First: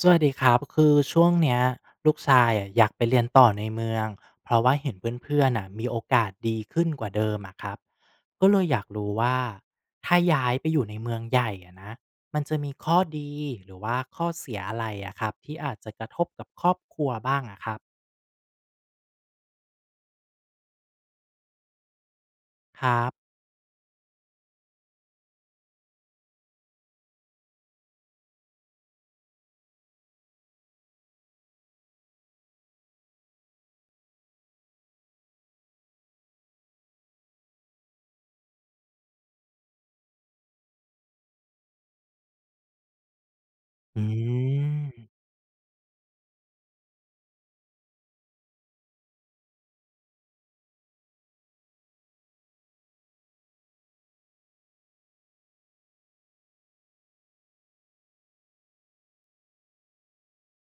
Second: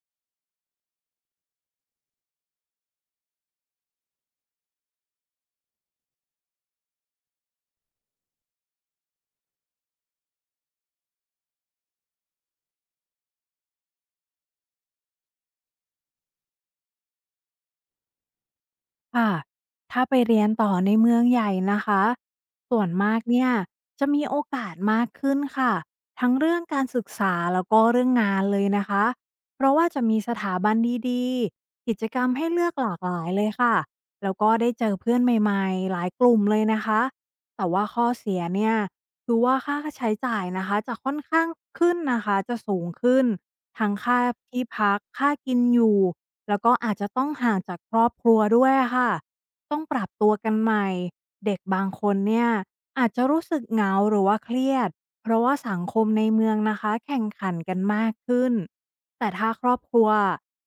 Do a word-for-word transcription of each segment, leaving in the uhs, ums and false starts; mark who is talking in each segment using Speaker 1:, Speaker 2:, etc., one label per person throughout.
Speaker 1: สวัสดีครับคือช่วงเนี้ยลูกชายอะอยากไปเรียนต่อในเมืองเพราะว่าเห็นเพื่อนๆอ่ะมีโอกาสดีขึ้นกว่าเดิมอะครับก็เลยอยากรู้ว่าถ้าย้ายไปอยู่ในเมืองใหญ่อะนะมันจะมีข้อดีหรือว่าข้อเสียอะไรอะครับที่อาจจะกระทบกับครอบครัวบ้างอะครับ
Speaker 2: ค่ะ ถ้าไปเรียนต่อในเมืองใหญ่นะคะส่
Speaker 1: ค
Speaker 2: วน
Speaker 1: รั
Speaker 2: มาก
Speaker 1: บ
Speaker 2: เนี่ยจะมีโอกาสมากขึ้นค่ะทั้งเรื่องการศึกษาแล้วก็เรื่องงานเลยนะคะเพราะว่าจะมีสถาบันดีๆกิจกรรมให้เลือกหลากหลายเลยค่ะแล้วก็ได้เจอเพื่อนใหม่ๆหลายกลุ่มเลยนะคะแต่ว่าข้อเสียเนี่ยคือว่าค่าใช้จ่ายนะคะจะค่อนข้างขึ้นนะคะจะสูงขึ้นทั้ง
Speaker 1: อื
Speaker 2: ค่าที่พัก
Speaker 1: ม
Speaker 2: ค่ากินอยู่ แล้วก็อาจจะต้องห่างจากครอบครัวด้วยอะค่ะ ต้องปรับตัวกันใหม่ เด็กบางคนเนี่ยอาจจะรู้สึกเหงาหรือว่าเครียด เพราะว่าสังคมในเมืองนะคะแข่งขันกันมากขึ้น แต่ถ้าครอบครัว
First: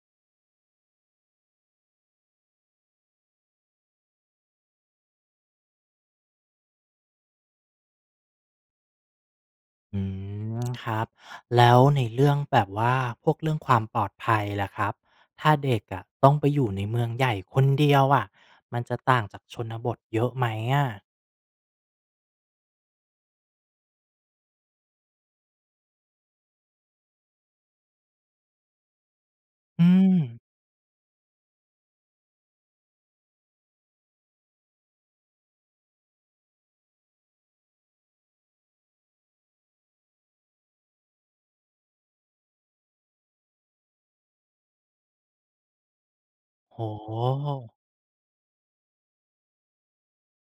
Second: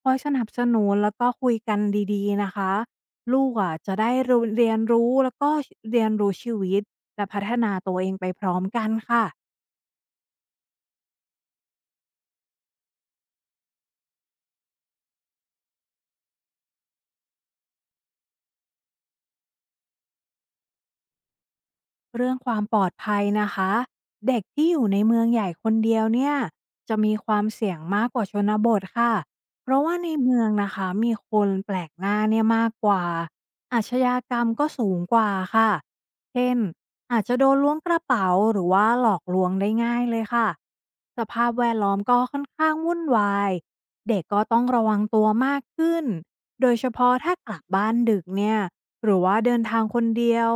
Speaker 2: คอยสนับสนุนแล้วก็คุยกันดีๆนะคะลูกอ่ะจะได้้เรียนรู้แล้วก็เรียนรู้ชีวิตและพัฒนาตัวเองไปพร้อมกันค่ะ
Speaker 1: อืมครับแล้วในเรื่องแบบว่าพวกเรื่องความปลอดภัยล่ะครับถ้าเด็กอะต้องไปอยู่ในเมืองใหญ่คนเดียวอะมันจะต่างจากชนบทเยอะไหมอะ
Speaker 2: เรื่องความปลอดภัยนะคะเด็กที่อยู่ในเมืองใหญ่คนเดียวเนี่ยจะมีความเสี่ยงมากกว่าชนบทค่ะเพราะ
Speaker 1: อื
Speaker 2: ว่าใน
Speaker 1: ม
Speaker 2: เมืองนะคะมีคนแปลกหน้าเนี่ยมากกว่าอาชญากรรมก็สูงกว่าค่ะเช่นอาจจะโดนล้วงกระเป๋าหรือว่าหลอกลวงได้ง่ายเลยค่ะสภาพแวดล้อมก็ค่อนข้างวุ่นวายเด็กก็ต้องระวังตัวมากขึ้นโด
Speaker 1: โ
Speaker 2: ยเฉพาะถ้า
Speaker 1: ห
Speaker 2: กลับบ้านดึกเนี่ยหรือว่าเดินทางคนเดียว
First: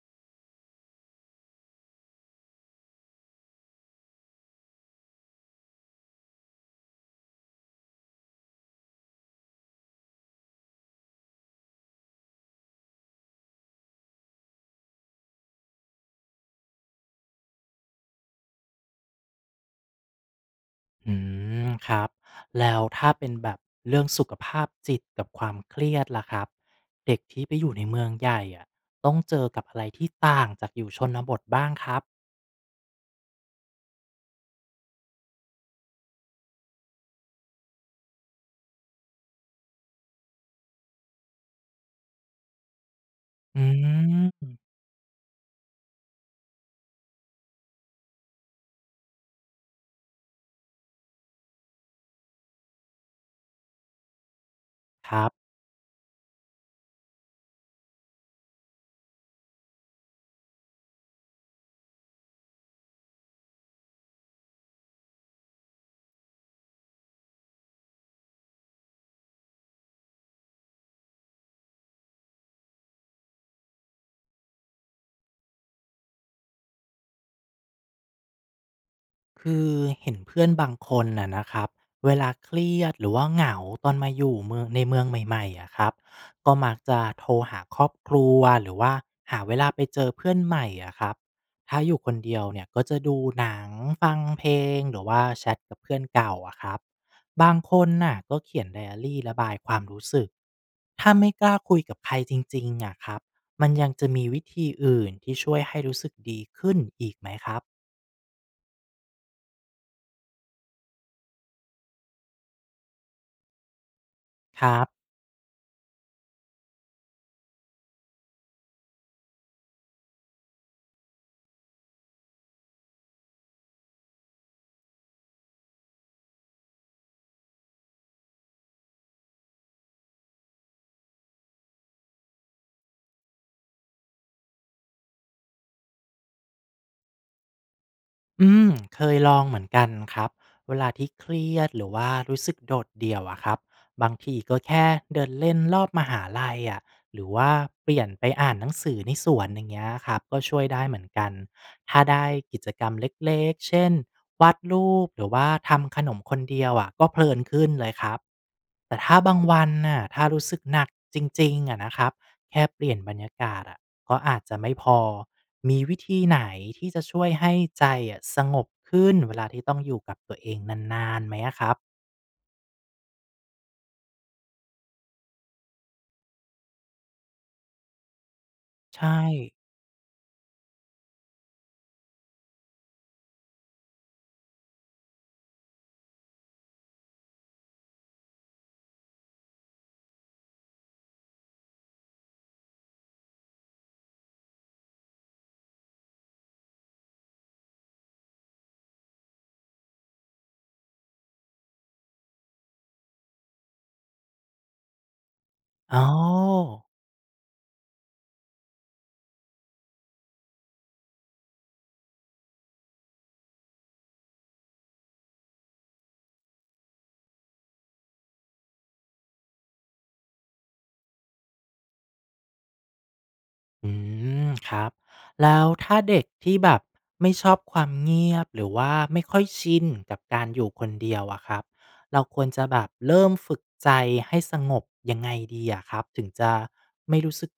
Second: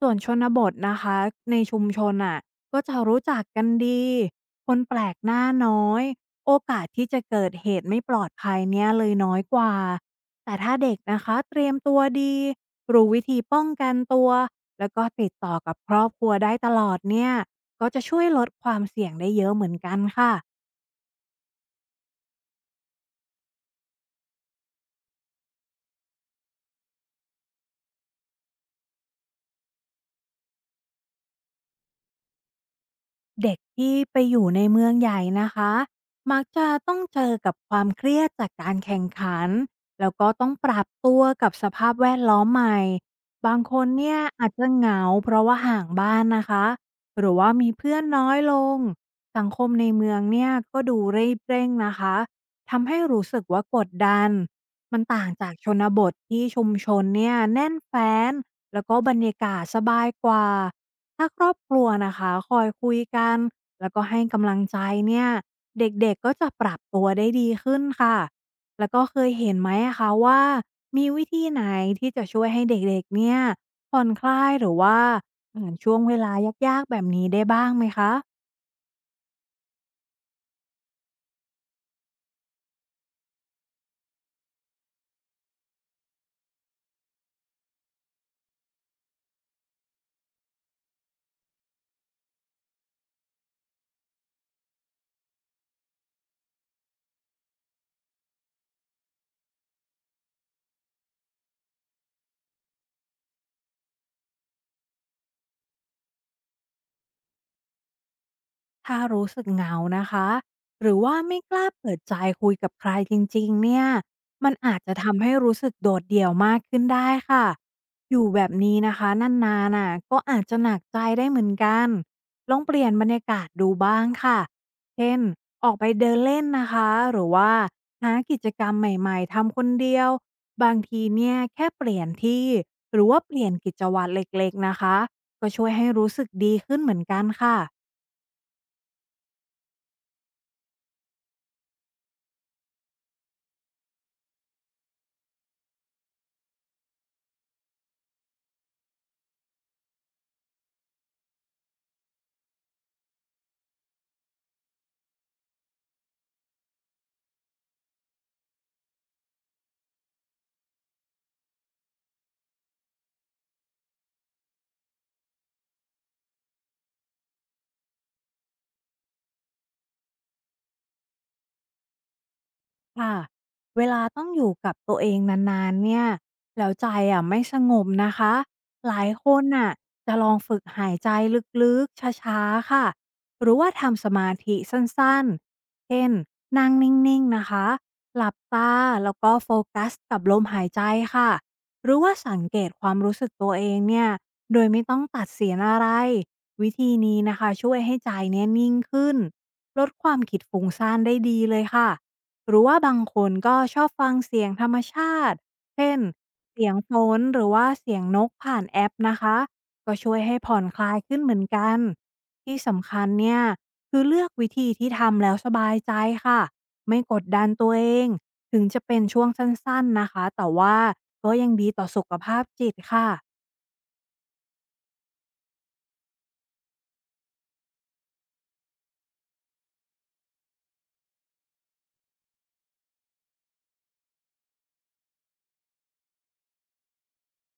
Speaker 2: ส่วนชนบทนะคะในชุมชนอ่ะก็จะรู้จักกันดีคนแปลกหน้าน้อยโอกาสที่จะเกิดเหตุไม่ปลอดภัยเนี่ยเลยน้อยกว่าแต่ถ้าเด็กนะคะเตรียมตัวดีรู้วิธีป้องกันตัวแล้วก็ติดต่อกับครอบครัวได้ตลอดเนี่ยก็จะช่วยลดความเสี่ยงได้เยอะเหมือนกันค่ะ
Speaker 1: อืมครับแล้วถ้าเป็นแบบเรื่องสุขภาพจิตกับความเครียดล่ะครับเด็กที่ไปอยู่ในเมืองใหญ่อะต้องเจอกับอะไรที่ต่างจากอยู่ชนบทบ้างครับ
Speaker 2: เด็กที่ไปอยู่ในเมืองใหญ่นะคะมักจะต้องเจอกับความเครียดจากการแข่งขันแล้วก็ต้องปรับตัวกับสภาพแวดล้อมใหม่บา
Speaker 1: อ
Speaker 2: งคนเนี่ยอา
Speaker 1: ืม
Speaker 2: จจะเหงาเพราะว่าห่างบ้านนะคะหรือว่ามีเพื่อนน้อยลง สังคมในเมืองเนี่ยก็ดูรีบเร่งนะคะทำให้รู้สึกว่ากดดันมัน
Speaker 1: ครั
Speaker 2: ต่าง
Speaker 1: บ
Speaker 2: จากชนบทที่ชุมชนเนี่ยแน่นแฟ้นแล้วก็บรรยากาศสบายกว่า ถ้าครอบครัวนะคะคอยคุยกันแล้วก็ให้กำลังใจเนี่ยเด็กๆก็จะปรับตัวได้ดีขึ้นค่ะแล้วก็เคยเห็นไหมอะคะว่ามีวิธีไหนที่จะช่วยให้เด็กๆเนี่ยผ่อนคลายหรือว่าผ่านช่วงเวลายากๆแบบนี้ได้บ้างไหมคะ
Speaker 1: คือเห็นเพื่อนบางคนน่ะนะครับเวลาเครียดหรือว่าเหงาตอนมาอยู่เมืองในเมืองใหม่ๆอ่ะครับก็มักจะโทรหาครอบครัวหรือว่าหาเวลาไปเจอเพื่อนใหม่อ่ะครับถ้าอยู่คนเดียวเนี่ยก็จะดูหนังฟังเพลงหรือว่าแชทกับเพื่อนเก่าอ่ะครับบางคนน่ะก็เขียนไดอารี่ระบายความรู้สึกถ้าไม่กล้าคุยกับใครจริงๆอ่ะครับมันยังจะมีวิธีอื่นที่ช่วยให้รู้สึกดีขึ้นอีกไหมครับ
Speaker 2: ถ้ารู้สึกเหงานะคะหรือว่าไม่กล้าเปิดใจคุยกับใครจริงๆเนี่ยมัน
Speaker 1: ค
Speaker 2: อา
Speaker 1: รั
Speaker 2: จ
Speaker 1: บ
Speaker 2: จะทำให้รู้สึกโดดเดี่ยวมากขึ้นได้ค่ะอยู่แบบนี้นะคะนานๆน่ะก็อาจจะหนักใจได้เหมือนกันลองเปลี่ยนบรรยากาศดูบ้างค่ะเช่นออกไปเดินเล่นนะคะหรือว่าหากิจกรรมใหม่ๆทำคนเดียวบางทีเนี่ยแค่เปลี่ยนที่หรือว่าเปลี่ยนกิจวัตรเล็กๆนะคะก็ช่วยให้รู้สึกดีขึ้นเหมือนกันค่ะ
Speaker 1: อืมเคยลองเหมือนกันครับเวลาที่เครียดหรือว่ารู้สึกโดดเดี่ยวอะครับบางทีก็แค่เดินเล่นรอบมหาลัยอะหรือว่าเปลี่ยนไปอ่านหนังสือในสวนอย่างเงี้ยครับก็ช่วยได้เหมือนกันถ้าได้กิจกรรมเล็กๆเช่นวาดรูปหรือว่าทำขนมคนเดียวอะก็เพลินขึ้นเลยครับแต่ถ้าบางวันน่ะถ้ารู้สึกหนักจริงๆอะนะครับ แค่เปลี่ยนบรรยากาศอะก็อาจจะไม่พอ มีวิธีไหนที่จะช่วยให้ใจอะสงบขึ้นเวลาที่ต้องอยู่กับตัวเองนานๆไหมอะครับ
Speaker 2: ค่ะเวลาต้องอยู่กับตัวเองนานๆเนี่ยแล้วใจอะไม่สงบนะคะหลา
Speaker 1: ใช่
Speaker 2: ยคนน่ะจะลองฝึกหายใจลึกๆช้าๆค่ะหรือว่าทำสมาธิสั้นๆเช่นนั่งนิ่งๆนะคะหลับตาแล้วก็โฟกัสกับลมหายใจค่ะหรือว่าสังเกตความรู้สึกตัวเองเนี่ยโดยไม่ต้องตัดเสียนอะไรวิธีนี้นะคะช่วยให้ใจเนี่ยนิ่งขึ้นลดความคิดฟุ้งซ่านได้ดีเลยค่ะ หรือว่าบางคนก็ชอบฟังเสียงธรรมชาติ เช่
Speaker 1: อ๋อ
Speaker 2: นเสียงฝนหรือว่าเสียงนกผ่านแอปนะคะ ก็ช่วยให้ผ่อนคลายขึ้นเหมือนกัน ที่สำคัญเนี่ยคือเลือกวิธีที่ทำแล้วสบายใจค่ะ ไม่กดดันตัวเอง ถึงจะเป็นช่วงสั้นๆนะคะ แต่ว่าก็ยังดีต่อสุขภาพจิตค่ะ
Speaker 1: อืมครับแล้วถ้าเด็กที่แบบไม่ชอบความเงียบหรือว่าไม่ค่อยชินกับการอยู่คนเดียวอะครับเราควรจะแบบเริ่มฝึกใจให้สงบยังไงดีอะครับถึงจะไม่รู้สึก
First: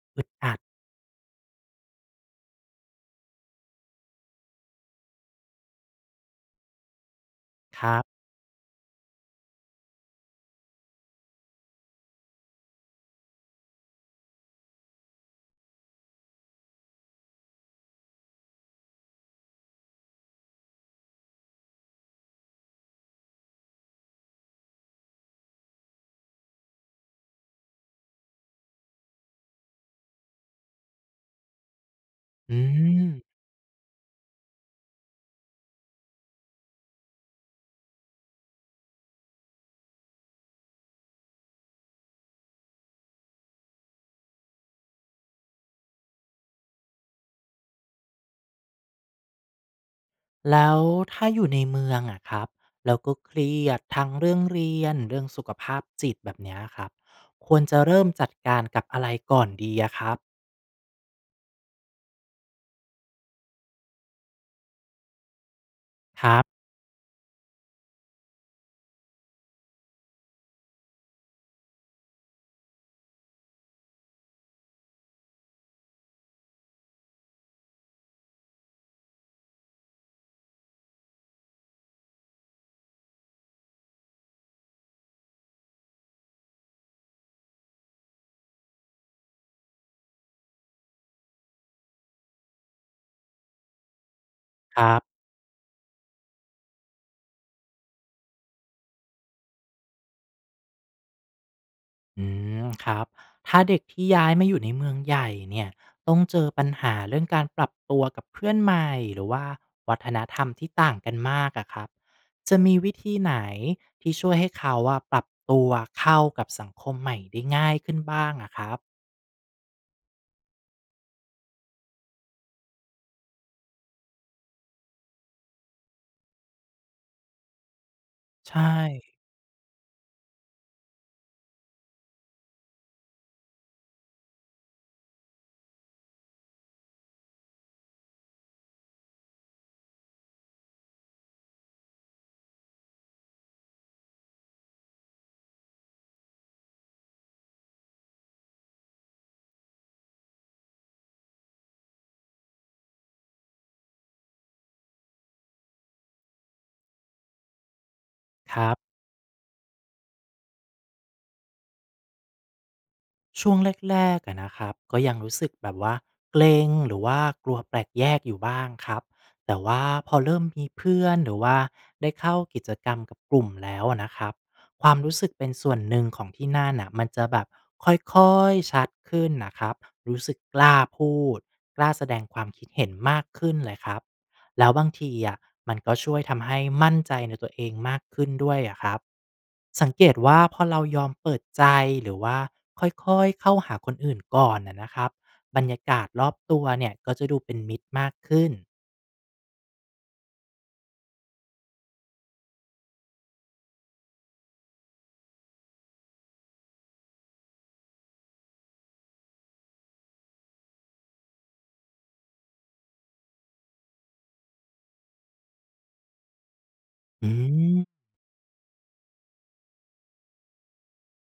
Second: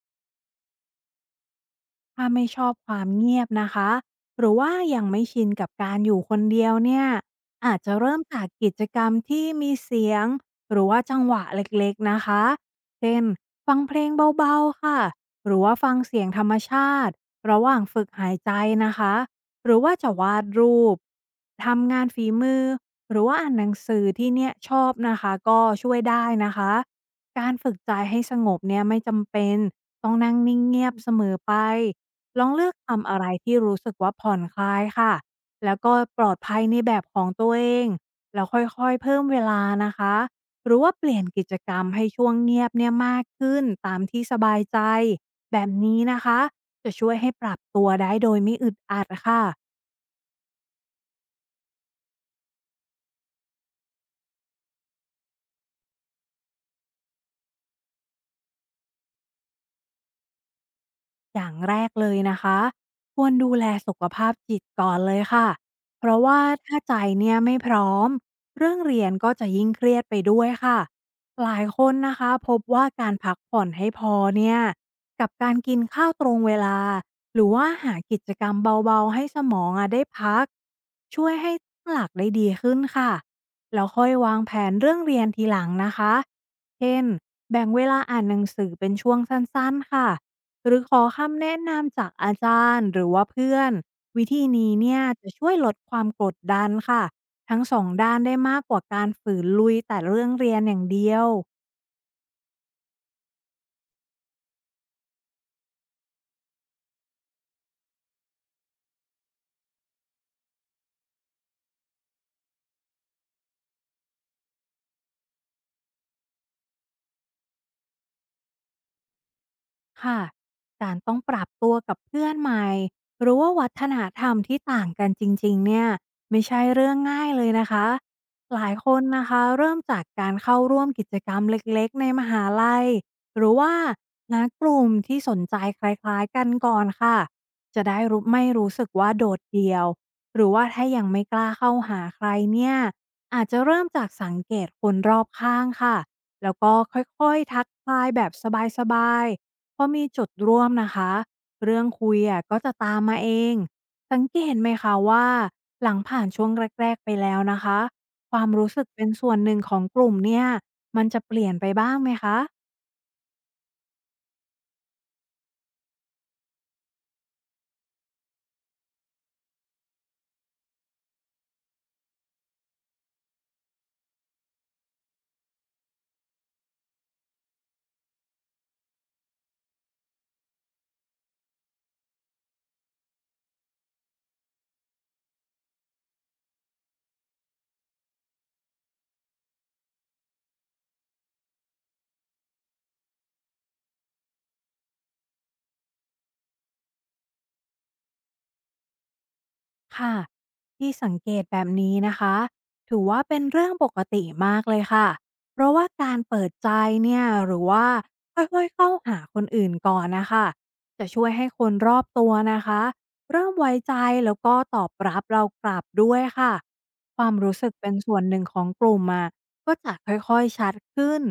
Speaker 2: ถ้าไม่ชอบความเงียบนะคะหรือว่ายังไม่ชินกับการอยู่คนเดียวเนี่ยอาจ
Speaker 1: ค
Speaker 2: จะ
Speaker 1: รั
Speaker 2: เริ่
Speaker 1: บ
Speaker 2: มจากกิจกรรมที่มีเสียง หรือว่าจังหวะเล็กๆนะคะ เช่น ฟังเพลงเบาๆค่ะ หรือว่าฟังเสียงธรรมชาติระหว่างฝึกหายใจนะคะหรือว่าจะวาดรูป ทำงานฝีมือหรือว่าอ่านหนังสือที่เนี่ยชอบนะคะก็ช่วยได้นะคะการฝึกใจให้สงบเนี่ยไม่จำเป็นต้องนั่งนิ่งเงียบเสมอไป ลอง
Speaker 1: อื
Speaker 2: เลือกทำ
Speaker 1: ม
Speaker 2: อะไรที่รู้สึกว่าผ่อนคลายค่ะ แล้วก็ปลอดภัยในแบบของตัวเอง แล้วค่อยๆเพิ่มเวลานะคะ หรือว่าเปลี่ยนกิจกรรมให้ช่วงเงียบเนี่ยมากขึ้นตามที่สบายใจ แบบนี้นะคะจะช่วยให้ปรับตัวได้โดยไม่อึดอัดค่ะ
Speaker 1: แล้วถ้าอยู่ในเมืองอะครับแล้วก็เครียดทั้งเรื่องเรียนเรื่องสุขภาพจิตแบบเนี้ยครับควรจะเริ่มจัดการกับอะไรก่อนดีอะครับ
Speaker 2: อย่างแรกเลยนะคะควรดูแลสุขภาพจิตก่อนเลยค่ะเพราะ
Speaker 1: ครั
Speaker 2: ว่า
Speaker 1: บ
Speaker 2: ถ้าใจเนี่ยไม่พร้อมเรื่องเรียนก็จะยิ่งเครียดไปด้วยค่ะหลายคนนะคะพบว่าการพักผ่อนให้พอเนี่ยกับการกินข้าวตรงเวลาหรือว่าหากิจกรรมเบาๆให้สมองอะได้พักช่วยให้ตั้งหลักได้ดีขึ้นค่ะแล้วค่อยวางแผนเรื่องเรียนทีหลังนะคะเช่นแบ่งเวลาอ่านหนังสือเป็นช่วงสั้นๆค่ะ หรือขอคำแนะนำจากอาจารย์หรือว่าเพื่อนวิธีนี้
Speaker 1: ครั
Speaker 2: เนี่
Speaker 1: บ
Speaker 2: ยจะช่วยลดความกดดันค่ะทั้งสองด้านได้มากกว่าการฝืนลุยแต่เรื่องเรียนอย่างเดียว
Speaker 1: อืมครับถ้าเด็กที่ย้ายมาอยู่ในเมืองใหญ่เนี่ยต้องเจอปัญหาเรื่องการปรับตัวกับเพื่อนใหม่หรือว่าวัฒนธรรมที่ต่างกันมากอะครับจะมีวิธีไหนที่ช่วยให้เขาว่าปรับตัวเข้ากับสังคมใหม่ได้ง่ายขึ้นบ้างอะครับ
Speaker 2: ค่ะการต้องปรับตัวกับเพื่อนใหม่หรือว่าวัฒนธรรมที่ต่างกันจริงๆเนี่ยไม่ใช่เรื่องง่ายเลยนะคะห
Speaker 1: ใช่
Speaker 2: ลายคนนะคะเริ่มจากการเข้าร่วมกิจกรรมเล็กๆในมหาลัยหรือว่างานกลุ่มที่สนใจคล้ายๆกันก่อนค่ะจะได้รู้ไม่รู้สึกว่าโดดเดี่ยวหรือว่าถ้ายังไม่กล้าเข้าหาใครเนี่ยอาจจะเริ่มจากสังเกตคนรอบข้างค่ะแล้วก็ค่อยๆทักทายแบบสบายๆ พอมีจุดร่วมนะคะเรื่องคุยอะก็จะตามมาเองสังเกตไหมคะว่าหลังผ่านช่วงแรกๆไปแล้วนะคะความ
Speaker 1: ครั
Speaker 2: รู้สึก
Speaker 1: บ
Speaker 2: เป็นส่วนหนึ่งของกลุ่มเนี่ยมันจะเปลี่ยนไปบ้างไหมคะ
Speaker 1: ช่วงแรกๆอะนะครับก็ยังรู้สึกแบบว่าเกรงหรือว่ากลัวแปลกแยกอยู่บ้างครับแต่ว่าพอเริ่มมีเพื่อนหรือว่าได้เข้ากิจกรรมกับกลุ่มแล้วอะนะครับความรู้สึกเป็นส่วนหนึ่งของที่นั่านน่ะมันจะแบบค่อยๆชัดขึ้นนะครับรู้สึกกล้าพูดกล้าแสดงความคิดเห็นมากขึ้นเลยครับ แล้วบางทีอะมันก็ช่วยทำให้มั่นใจในตัวเองมากขึ้นด้วยอะครับสังเกตว่าพอเรายอมเปิดใจหรือว่าค่อยๆเข้าหาคนอื่นก่อนนะนะครับบรรยากาศรอบตัวเนี่ยก็จะดูเป็นมิตรมากขึ้น
Speaker 2: ค่ะที่สังเกตแบบนี้นะคะถือว่าเป็นเรื่องปกติมากเลยค่ะเพราะว่าการเปิดใจเนี่ยหรือว่าค่อยๆเข้าหาคนอื่นก่อนนะคะจะช่วยให้คนรอบตัวนะคะเริ่มไว้ใจแล้วก็ตอบรับเรากลับด้วยค่ะค
Speaker 1: อื
Speaker 2: วามรู้สึกเป็น
Speaker 1: ม
Speaker 2: ส่วนหนึ่งของกลุ่มอะก็จะค่อยๆชัดขึ้น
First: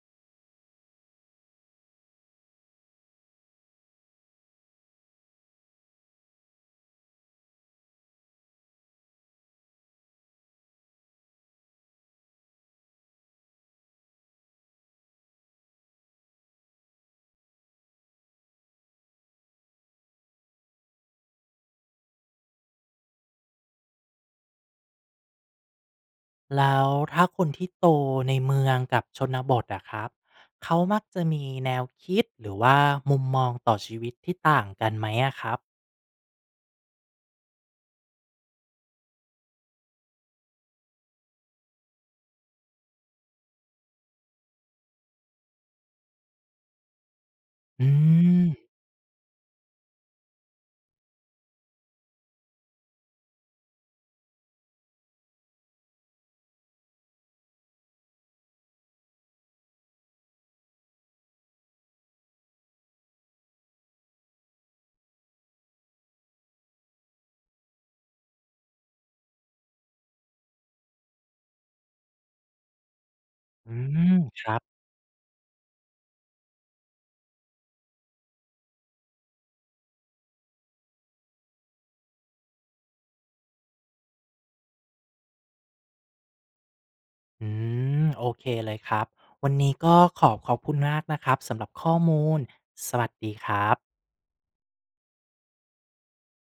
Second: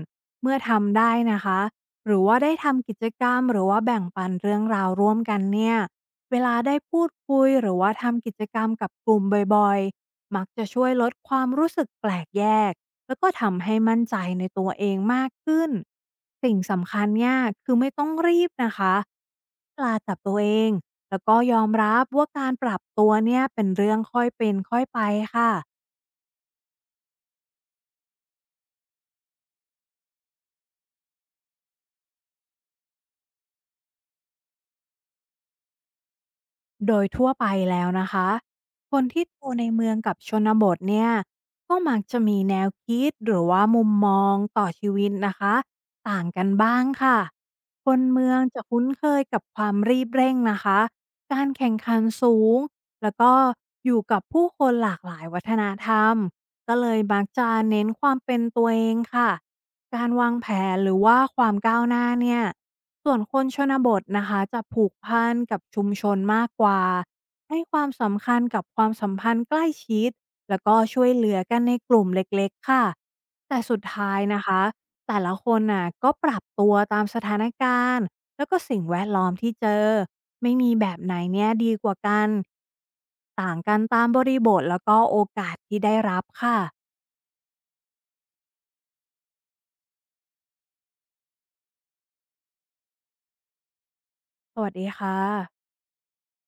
Speaker 2: เมื่อทำได้นะคะหรือว่าได้ทำกิจกรรมหรือว่าแบ่งปันเรื่องราวร่วมกันเนี่ย เวลาได้พูดคุยหรือว่าทำกิจกรรมกับกลุ่มบ่อยๆ มักจะช่วยลดความรู้สึกแปลกแยกแล้วก็ทำให้มั่นใจในตัวเองมากขึ้น สิ่งสำคัญเนี่ยคือไม่ต้องรีบนะคะกล้าจับตัวเองแล้วก็ยอมรับว่าการปรับตัวเนี่ยเป็นเรื่องค่อยเป็นค่อยไปค่ะ
Speaker 1: แล้วถ้าคนที่โตในเมืองกับชนบทอะครับเขามักจะมีแนวคิดหรือว่ามุมมองต่อชีวิตที่ต่างกันไหมอะครับ
Speaker 2: โดยทั่วไปแล้วนะคะคนที่โตในเมืองกับชนบทเนี่ยก็มักจะมีแนวคิดหรือว่ามุมมองต่อชีวิตนะคะต่างกันบ้างค่ะ
Speaker 1: อื
Speaker 2: คนเมือง
Speaker 1: ม
Speaker 2: จะคุ้นเคยกับความรีบเร่งนะคะการแข่งขันสูงแล้วก็อยู่กับผู้คนหลากหลายวัฒนธรรมก็เลยมักจะเน้นความเป็นตัวเองค่ะการวางแผนหรือว่าความก้าวหน้าเนี่ย ส่วนคนชนบทนะคะจะผูกพันกับชุมชนมากกว่าให้ความสำคัญกับความสัมพันธ์ใกล้ชิดแล้วก็ช่วยเหลือกันในกลุ่มเล็กๆค่ะแต่
Speaker 1: อื
Speaker 2: สุด
Speaker 1: ม
Speaker 2: ท้าย
Speaker 1: ค
Speaker 2: นะ
Speaker 1: รับ
Speaker 2: คะแต่ละคนน่ะก็ปรับตัวตามสถานการณ์แล้วก็สิ่งแวดล้อมที่เจอไม่มีแบบไหนเนี่ยดีกว่ากันต่างกันตามบริบทแล้วก็โอกาสที่ได้รับค่ะ
Speaker 1: อืมโอเคเลยครับวันนี้ก็ขอบขอบคุณมากนะครับสำหรับข้อมูลสวัสดีครับ
Speaker 2: สวัสดีค่ะ